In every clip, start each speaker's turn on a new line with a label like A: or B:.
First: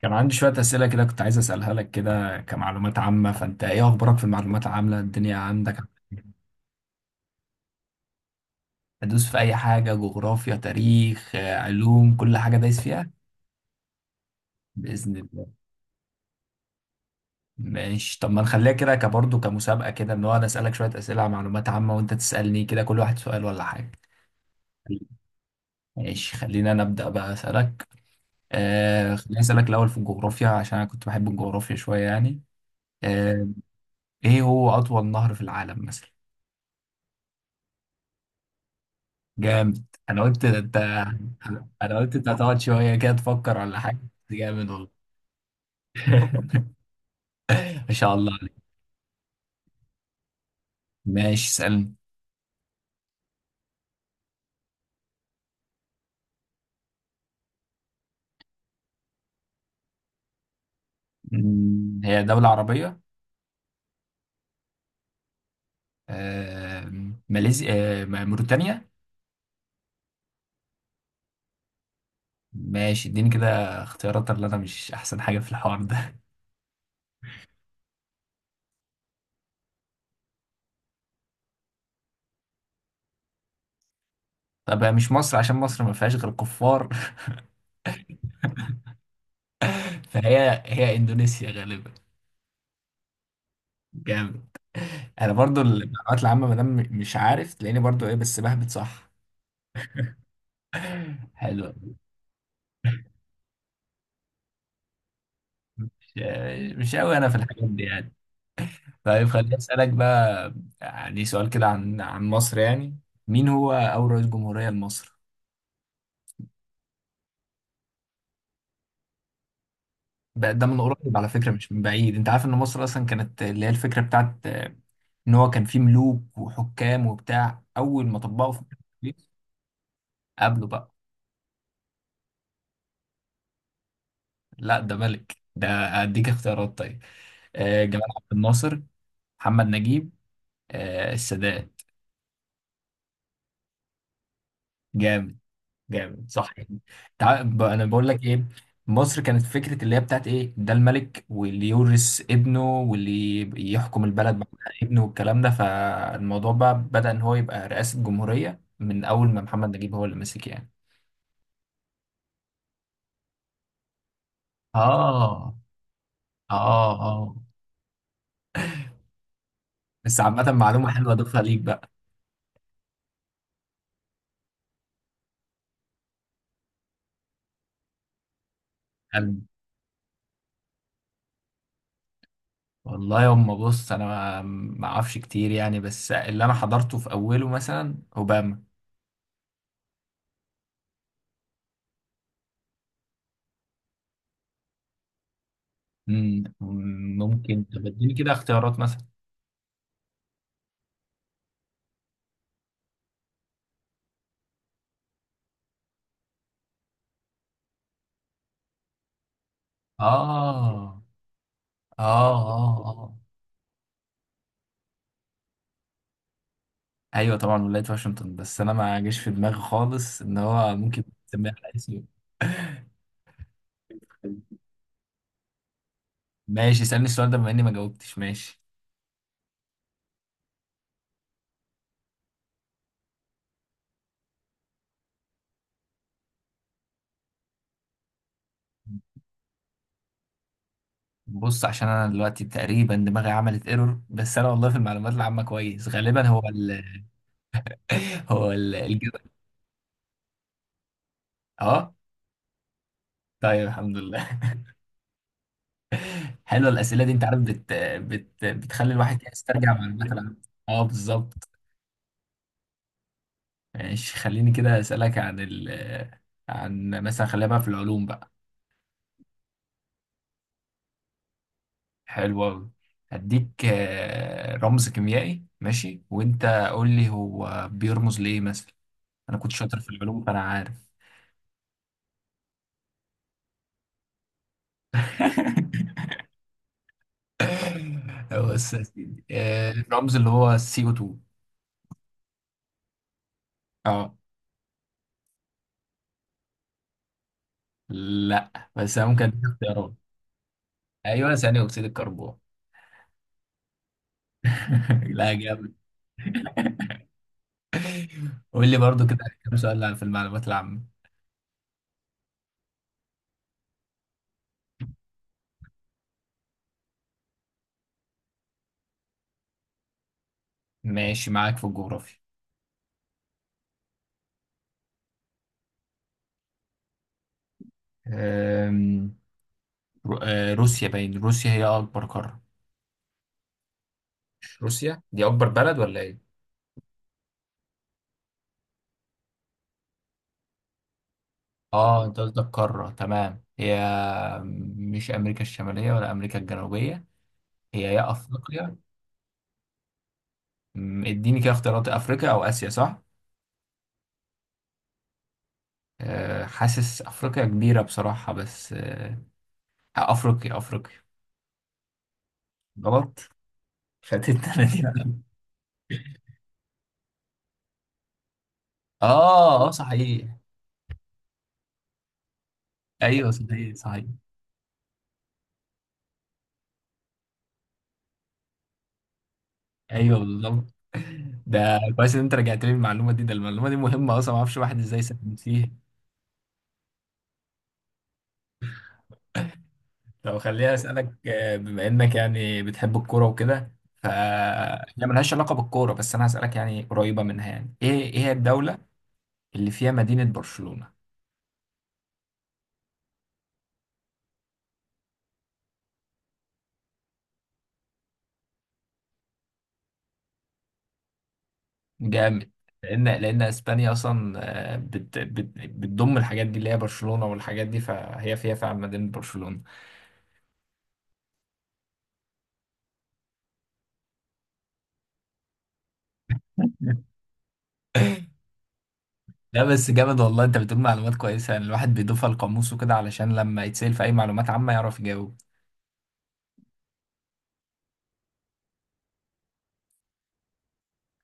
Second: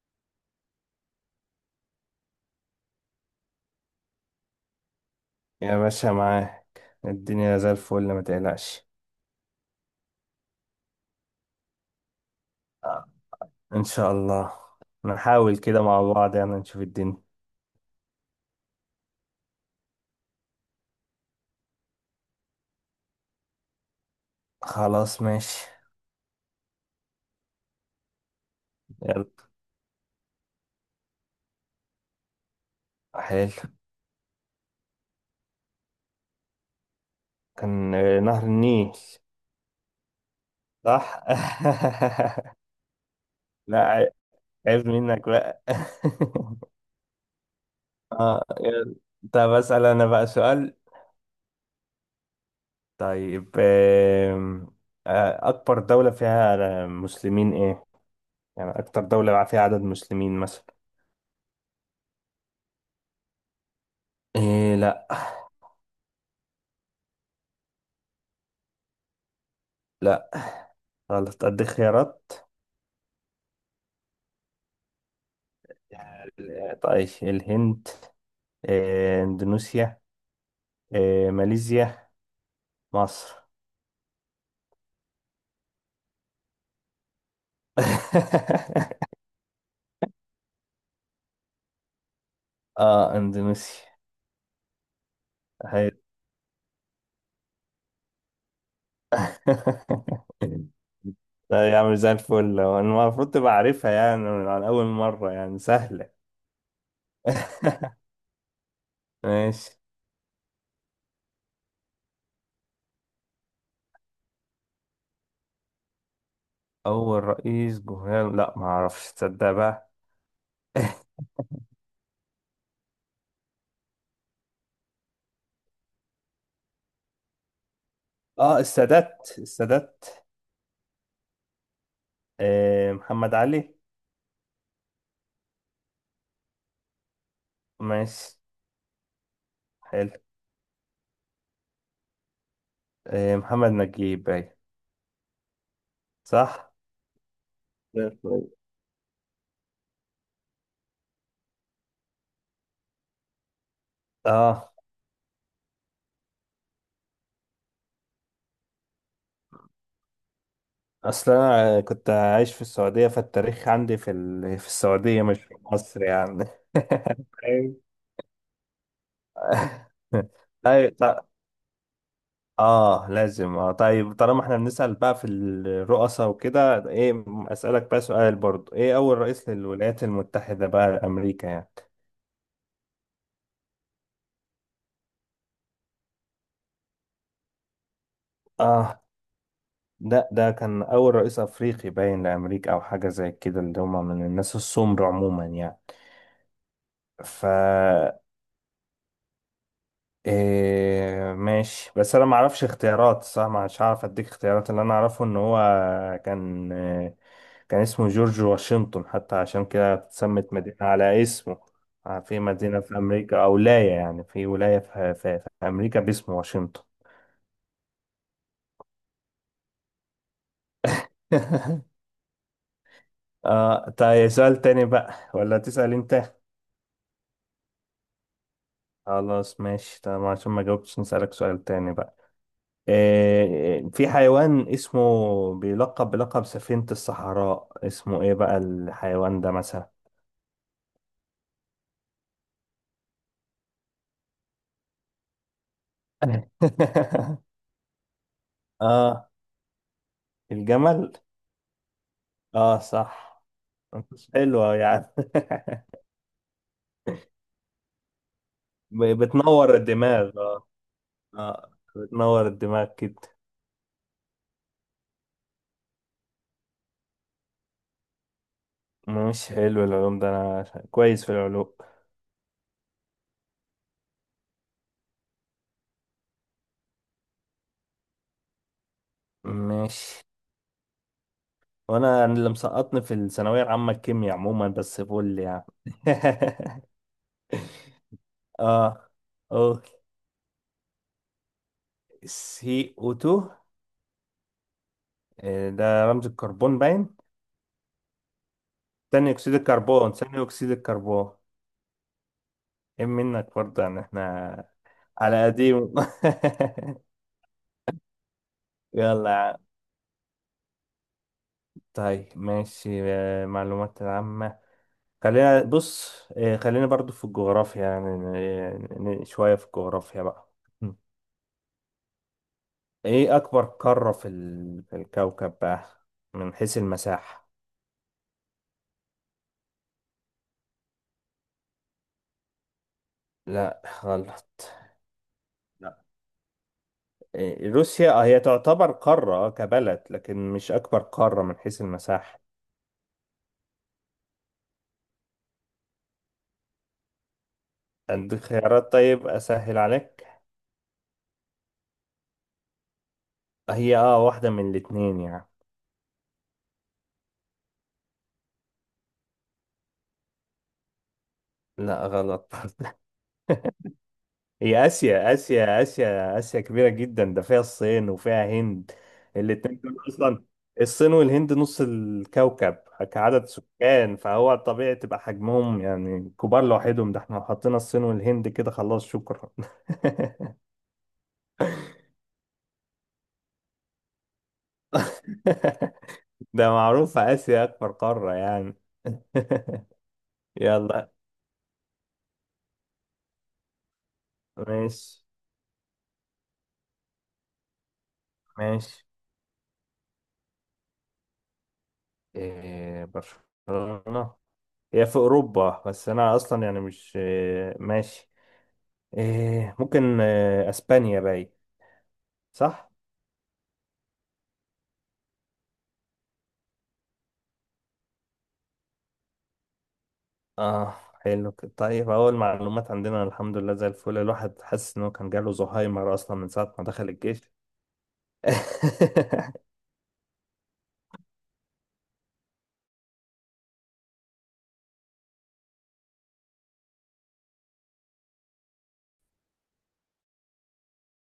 A: كان عندي شوية أسئلة كده، كنت عايز أسألها لك كده كمعلومات عامة. فأنت إيه أخبارك في المعلومات العامة؟ الدنيا عندك
B: يا باشا، معاك الدنيا زي الفل، ما تقلقش.
A: هدوس في أي حاجة، جغرافيا، تاريخ، علوم، كل حاجة دايس
B: آه.
A: فيها.
B: ان شاء الله
A: بإذن الله.
B: نحاول كده مع بعض، يعني نشوف الدنيا.
A: ماشي، طب ما نخليها كده كبرضه كمسابقة كده، إن هو أنا أسألك شوية أسئلة عن معلومات عامة وأنت تسألني كده، كل واحد سؤال ولا حاجة.
B: خلاص ماشي.
A: ماشي، خلينا أنا أبدأ بقى أسألك.
B: يلا.
A: خليني أسألك الأول في الجغرافيا عشان أنا كنت بحب الجغرافيا شوية يعني. آه.
B: حلو.
A: إيه هو أطول نهر في العالم مثلا؟
B: كان نهر النيل.
A: جامد! انا قلت ده انت.
B: صح.
A: انا قلت انت هتقعد شويه كده تفكر ولا
B: لا
A: حاجه.
B: عي-
A: جامد
B: عيب
A: والله.
B: منك بقى.
A: ما شاء الله.
B: اه، يلا. طب اسال انا بقى سؤال.
A: ماشي، اسالني.
B: طيب آم، آه، اكبر دولة فيها مسلمين ايه؟ يعني اكتر دولة فيها عدد مسلمين مثلا.
A: هي دولة عربية؟
B: ايه، لا.
A: ماليزيا، موريتانيا.
B: لا، غلط، أديك خيارات.
A: ماشي، اديني كده اختيارات، اللي انا مش احسن حاجة في الحوار ده.
B: طيب، الهند، إندونيسيا، ماليزيا، مصر.
A: طب هي مش مصر عشان مصر ما فيهاش غير كفار. فهي هي اندونيسيا غالبا.
B: إندونيسيا.
A: جامد. انا برضو
B: هي.
A: المعلومات العامة ما دام مش عارف تلاقيني برضو ايه بس بهبت صح.
B: لا
A: حلو.
B: يا عم، زي الفل. هو أنا المفروض تبقى عارفها يعني من على أول مرة، يعني سهلة.
A: مش مش قوي انا في الحاجات دي يعني. طيب، خليني
B: ماشي.
A: أسألك بقى. يعني سؤال كده عن مصر يعني. مين هو أول رئيس جمهورية لمصر؟
B: أول رئيس جمهورية، لا، ما أعرفش، تصدق بقى.
A: بقى ده من قريب على فكرة، مش من بعيد. أنت عارف إن مصر أصلا كانت اللي هي الفكرة بتاعت، إن هو كان فيه ملوك وحكام وبتاع أول ما طبقوا في.
B: السادات، السادات.
A: قبله بقى.
B: محمد علي.
A: لا، ده ملك ده. أديك اختيارات طيب. جمال عبد
B: ماشي.
A: الناصر. محمد
B: حلو.
A: نجيب. السادات.
B: محمد نجيب، أيوة.
A: جامد. جامد، صح.
B: صح.
A: انا بقول
B: لا،
A: لك ايه.
B: طيب.
A: مصر كانت فكره اللي هي بتاعت ايه، ده الملك واللي يورث ابنه واللي يحكم البلد بعد
B: اه،
A: ابنه والكلام ده. فالموضوع بقى بدأ ان هو يبقى رئاسه جمهوريه من اول ما محمد نجيب هو اللي مسك يعني.
B: اصل انا كنت عايش في السعوديه، فالتاريخ عندي في السعوديه، مش
A: اه،
B: في مصر يعني.
A: اه، اه.
B: أيوة.
A: بس عامه، معلومه
B: طيب،
A: حلوه
B: طيب.
A: اضيفها ليك بقى.
B: اه، لازم. اه، طيب، طالما احنا بنسال بقى في الرؤساء وكده، ايه، اسالك بقى سؤال برضو، ايه اول
A: حلو.
B: رئيس للولايات المتحده بقى، لامريكا يعني.
A: والله يما، بص انا ما اعرفش كتير يعني بس اللي انا حضرته في اوله مثلا اوباما.
B: اه، ده كان اول رئيس افريقي باين لامريكا، او حاجه زي كده، اللي هم من الناس السمر عموما يعني.
A: مم،
B: ف،
A: ممكن طب اديني كده اختيارات مثلا.
B: إيه ماشي. بس انا ما اعرفش اختيارات صح، مش هعرف اديك اختيارات. اللي انا اعرفه ان هو كان آه، كان اسمه جورج واشنطن، حتى عشان كده اتسمت مدينة
A: اه،
B: على اسمه.
A: اه،
B: في مدينة
A: اه،
B: في
A: اه.
B: امريكا او ولاية، يعني في ولاية في امريكا باسم واشنطن.
A: ايوه، طبعا ولاية واشنطن. بس انا ما جاش في دماغي خالص ان هو ممكن تسميها على اسمي.
B: اه، طيب سؤال تاني بقى، ولا تسأل انت؟
A: ماشي، اسألني السؤال ده بما اني ما جاوبتش، ماشي.
B: خلاص ماشي. طب عشان ما جاوبتش نسألك سؤال تاني بقى. في حيوان اسمه، بيلقب بلقب سفينة الصحراء، اسمه ايه بقى الحيوان ده مثلا؟
A: بص، عشان انا دلوقتي تقريبا دماغي عملت ايرور. بس انا والله في المعلومات العامة كويس، غالبا هو ال. هو الجبل.
B: اه، الجمل.
A: اه.
B: اه، صح.
A: طيب، الحمد لله
B: مش حلوة يعني؟
A: حلوه الأسئلة دي، انت عارف بتخلي الواحد يسترجع
B: بتنور
A: معلومات
B: الدماغ،
A: العامة.
B: اه.
A: اه، بالظبط.
B: اه، بتنور الدماغ كده.
A: ماشي، خليني كده أسألك عن مثلا، خلينا بقى في العلوم بقى.
B: مش حلو العلوم ده، انا كويس في العلوم.
A: حلو أوي. هديك رمز كيميائي ماشي، وأنت قول لي هو بيرمز لإيه مثلا. أنا كنت شاطر في
B: مش
A: العلوم فأنا عارف.
B: وانا اللي مسقطني في الثانوية العامة الكيمياء عموما، بس فل يعني.
A: بص يا
B: اه،
A: سيدي،
B: اوكي.
A: الرمز اللي هو سي او 2.
B: سي او 2.
A: اه،
B: ده رمز الكربون باين.
A: لا بس أنا ممكن
B: ثاني
A: أديك
B: اكسيد
A: اختيارات.
B: الكربون، ثاني اكسيد الكربون.
A: أيوه، ثاني أكسيد الكربون.
B: ايه منك برضه، يعني احنا
A: لا،
B: على
A: جامد.
B: قديم.
A: قول لي برضو كده.
B: يلا يا
A: كام
B: عم.
A: سؤال في المعلومات العامة.
B: طيب ماشي. معلومات العامة، خلينا بص. خلينا برضو في الجغرافيا، يعني شوية في الجغرافيا بقى. م.
A: ماشي، معاك في الجغرافيا.
B: ايه اكبر قارة في في الكوكب بقى، من حيث المساحة؟
A: أم، روسيا باين، روسيا هي أكبر قارة.
B: لا،
A: مش
B: غلط.
A: روسيا دي أكبر بلد ولا
B: لا.
A: إيه؟
B: إيه، روسيا، هي تعتبر قارة، كبلد، لكن مش أكبر قارة من حيث
A: اه، انت
B: المساحة.
A: قصدك قارة، تمام. هي مش أمريكا الشمالية ولا أمريكا الجنوبية. هي يا
B: اديك
A: أفريقيا؟
B: خيارات طيب، اسهل عليك.
A: اديني كده اختيارات، أفريقيا أو آسيا صح؟
B: هي، واحدة من الاتنين يعني.
A: حاسس أفريقيا كبيرة بصراحة بس، أفريقيا أفريقيا.
B: لا، غلط.
A: غلط. فاتتنا أنا دي
B: هي
A: لا.
B: اسيا، اسيا، اسيا، اسيا كبيرة جدا، ده فيها الصين وفيها هند.
A: اه، اه،
B: الاتنين دول
A: صحيح.
B: اصلا، الصين والهند نص الكوكب
A: أيوه،
B: كعدد
A: صحيح صحيح.
B: سكان، فهو طبيعي تبقى حجمهم يعني كبار لوحدهم. ده احنا لو حطينا الصين والهند كده، خلاص، شكرا.
A: ايوه، بالظبط. ده كويس ان انت رجعت لي المعلومه دي، ده المعلومه دي مهمه اصلا، ما اعرفش الواحد ازاي ساكن فيه.
B: ده معروف اسيا اكبر قارة يعني.
A: طب خليني
B: يلا.
A: اسالك، بما انك يعني بتحب الكوره وكده، ف هي
B: ماشي،
A: ملهاش علاقه بالكوره بس انا هسالك يعني قريبه منها، يعني ايه هي الدوله
B: ماشي.
A: اللي فيها مدينه برشلونه؟
B: إيه، برشلونة هي في أوروبا، بس أنا أصلا يعني، مش، إيه، ماشي، إيه، ممكن، إيه، أسبانيا باي.
A: جامد.
B: صح؟
A: لان اسبانيا اصلا بتضم الحاجات دي اللي هي برشلونه والحاجات دي، فهي فيها فعلا مدينه برشلونه.
B: آه. حلو كده. طيب أول معلومات عندنا الحمد لله زي الفل. الواحد حاسس إنه كان جاله زهايمر أصلا من ساعة ما دخل الجيش.
A: لا بس جامد والله، انت بتقول معلومات كويسة يعني الواحد بيضيفها لقاموسه كده علشان لما يتسأل في أي معلومات عامة يعرف يجاوب.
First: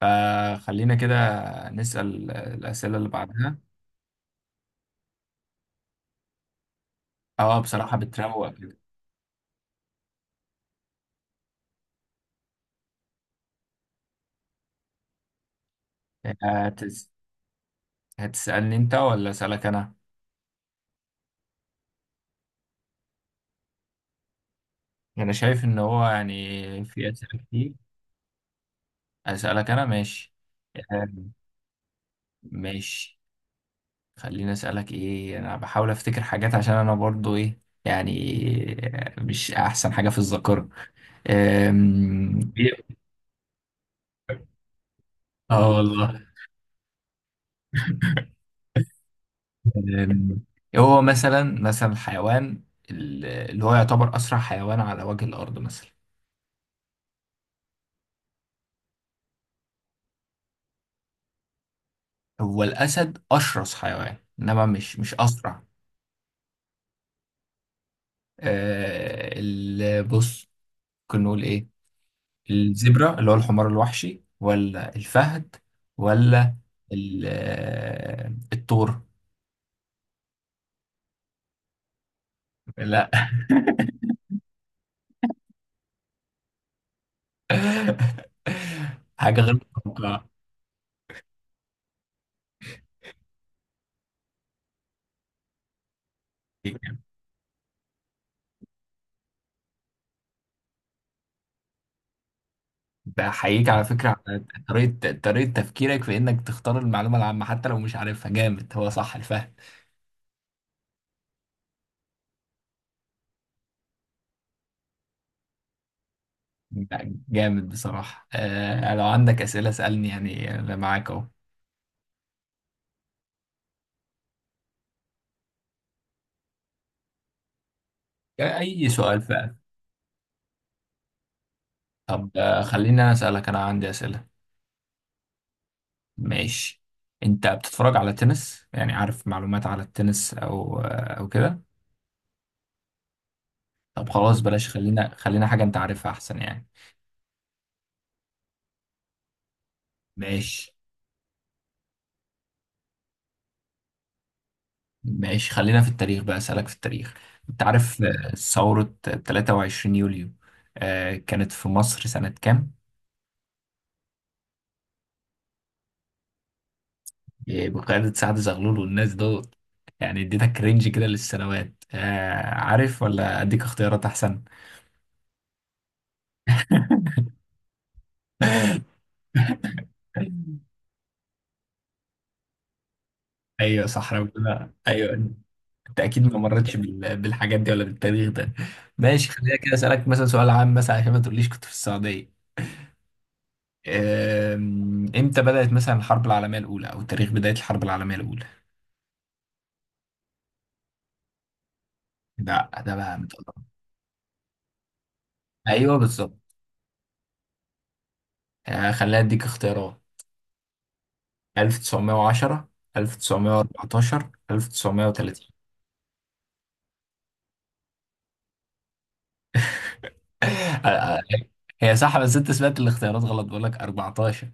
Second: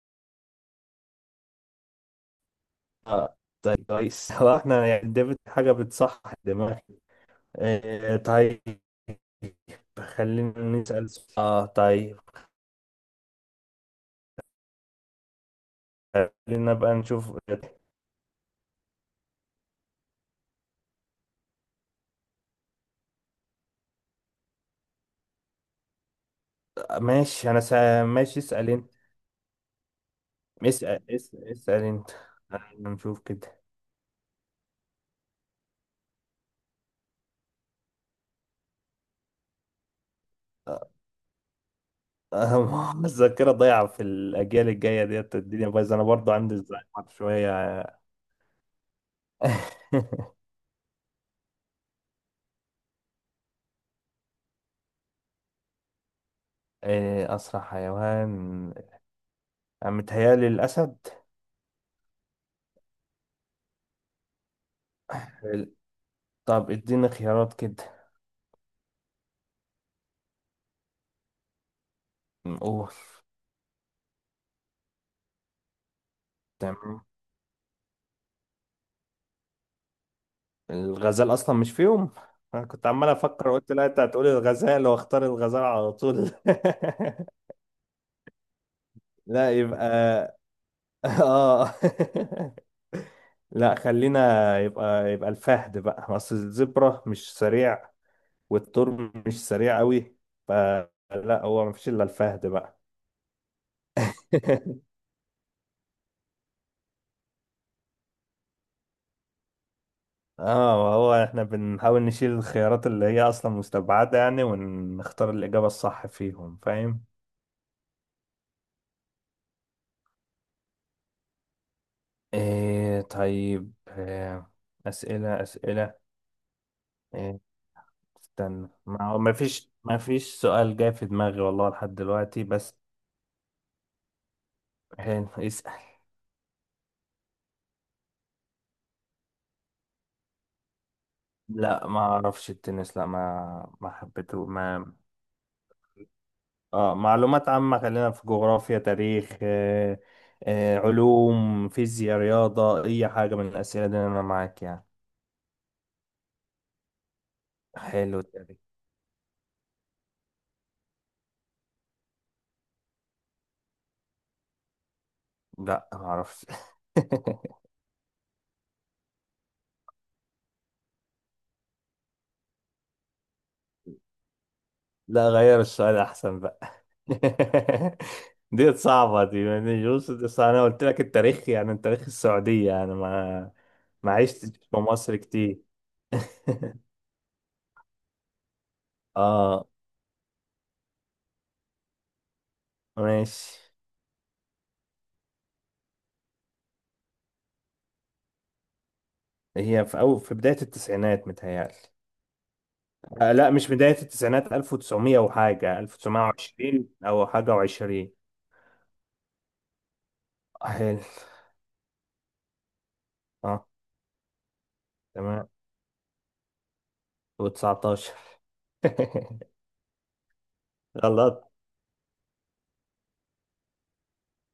A: فخلينا كده نسأل الأسئلة اللي بعدها.
B: طيب كويس. هو احنا يعني ديفيد حاجة بتصح دماغي.
A: اه، بصراحة
B: إيه،
A: بتروق
B: طيب،
A: كده.
B: خلينا نسأل سؤال. اه، طيب، خلينا بقى
A: هتس...
B: نشوف.
A: هتسألني انت ولا أسألك أنا؟ أنا شايف إن هو يعني في أسئلة
B: ماشي،
A: كتير.
B: ماشي، اسأل.
A: أسألك أنا، ماشي.
B: اسأل
A: آم،
B: اسأل, اسأل انت. احنا
A: ماشي.
B: نشوف كده.
A: خليني أسألك، إيه أنا بحاول أفتكر حاجات عشان أنا برضو إيه يعني، مش أحسن حاجة في الذاكرة.
B: أه،
A: إيه؟
B: أه، الذاكرة ضايعة في الأجيال الجاية، ديت
A: اه،
B: الدنيا بايظة، أنا
A: والله.
B: برضو عندي الزهايمر شوية.
A: أم، هو مثلا، مثلا الحيوان اللي هو يعتبر أسرع حيوان على وجه الأرض مثلا؟
B: إيه أسرع حيوان؟ أنا متهيألي الأسد.
A: هو الأسد أشرس حيوان، إنما مش أسرع.
B: حلو. طب اديني خيارات كده.
A: أه، بص. ممكن نقول إيه؟
B: نقول،
A: الزبرة اللي هو الحمار الوحشي، ولا الفهد، ولا
B: تمام.
A: الثور.
B: الغزال أصلا مش فيهم، أنا كنت عمال
A: لا.
B: أفكر قلت لا أنت هتقولي الغزال وأختار الغزال على طول.
A: حاجة
B: لا،
A: غير متوقعة.
B: يبقى. آه. لا، خلينا. يبقى الفهد بقى، اصل الزبرة مش سريع والثور مش سريع قوي، فلا، هو مفيش الا الفهد بقى.
A: بحييك على فكرة على طريقة تفكيرك في إنك تختار المعلومة العامة حتى لو مش عارفها، جامد هو صح الفهم.
B: اه، وهو احنا بنحاول نشيل الخيارات اللي هي اصلا مستبعدة يعني، ونختار الإجابة الصح فيهم، فاهم؟
A: لا، جامد بصراحة. لو عندك أسئلة اسألني يعني أنا معاك أهو.
B: إيه طيب. إيه، أسئلة، أسئلة، إيه. استنى،
A: أي
B: ما
A: سؤال
B: هو
A: بقى.
B: مفيش سؤال جاي في دماغي والله لحد
A: طب
B: دلوقتي، بس.
A: خليني أنا أسألك، أنا عندي أسئلة.
B: حلو، اسأل.
A: ماشي. أنت بتتفرج على التنس؟ يعني عارف معلومات على التنس أو أو كده؟
B: لا، ما اعرفش التنس، لا، ما ما
A: طب خلاص
B: حبيته،
A: بلاش،
B: ما.
A: خلينا حاجة أنت عارفها أحسن يعني.
B: اه، معلومات عامة، خلينا في جغرافيا، تاريخ، آه،
A: ماشي.
B: آه، علوم، فيزياء، رياضة، اي حاجة من الاسئلة دي انا معاك يعني.
A: ماشي، خلينا في التاريخ بقى، أسألك في التاريخ. أنت عارف
B: حلو، التاريخ.
A: ثورة 23 يوليو، كانت في مصر سنة كام؟
B: لا، ما اعرفش.
A: بقيادة سعد زغلول والناس دول. يعني اديتك رينج كده للسنوات، عارف ولا أديك اختيارات أحسن؟
B: لا، غير السؤال احسن بقى. دي صعبة، دي يعني جوز، دي صعبة. انا قلت لك التاريخ يعني التاريخ السعودية يعني، ما،
A: أيوه صح،
B: ما
A: أنا بقول
B: عشتش
A: لها.
B: في
A: أيوه.
B: مصر كتير.
A: أنت أكيد ما مرتش بالحاجات دي ولا بالتاريخ ده. ماشي، خلينا
B: اه،
A: كده أسألك مثلا سؤال عام مثلا عشان ما تقوليش كنت في السعودية.
B: ماشي.
A: امتى بدأت مثلا الحرب العالمية الأولى أو تاريخ بداية الحرب العالمية الأولى؟
B: هي في أو في بداية التسعينات متهيألي.
A: ده بقى
B: آه لا،
A: متقطع.
B: مش بداية التسعينات. 1900 وحاجة،
A: أيوه، بالظبط.
B: 1920 أو حاجة وعشرين.
A: خليني أديك اختيارات،
B: حلو.
A: 1910،
B: اه،
A: 1914، 1930.
B: تمام، و19.
A: آه، آه،
B: غلط،
A: هي صح، بس أنت سمعت الاختيارات غلط، بقول لك 14.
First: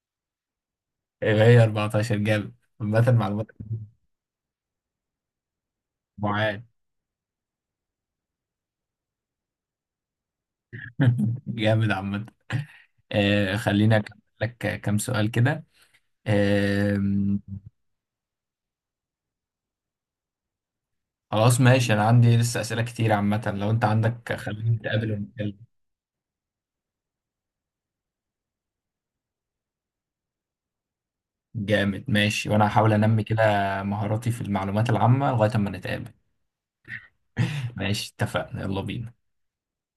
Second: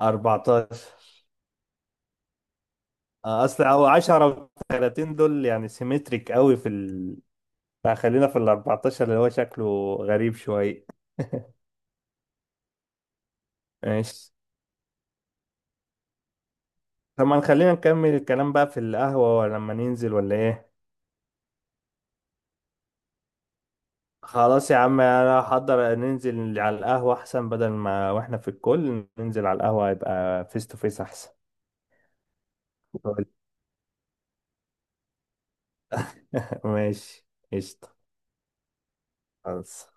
B: 14.
A: يبقى هي 14، جامد. عامة
B: آه،
A: معلومات.
B: أصل أو 10 و30 دول يعني سيمتريك قوي
A: معاد.
B: في فخلينا في ال 14 اللي هو شكله غريب شوية.
A: جامد عامة. خليني أكمل
B: ماشي.
A: لك كام سؤال كده. آه،
B: طب ما خلينا نكمل الكلام بقى في القهوة، ولا لما ننزل، ولا إيه؟
A: خلاص ماشي، انا عندي لسه اسئله كتير عامه، لو انت عندك خلينا
B: خلاص يا عم،
A: نتقابل ماشي
B: انا
A: ونتكلم.
B: هحضر ننزل على القهوة احسن، بدل ما واحنا في الكل، ننزل على القهوة يبقى فيس تو فيس احسن.
A: جامد، ماشي، وانا هحاول انمي كده مهاراتي في المعلومات العامه لغايه اما نتقابل.
B: ماشي، قشطة،
A: ماشي، اتفقنا، يلا بينا.
B: خلاص.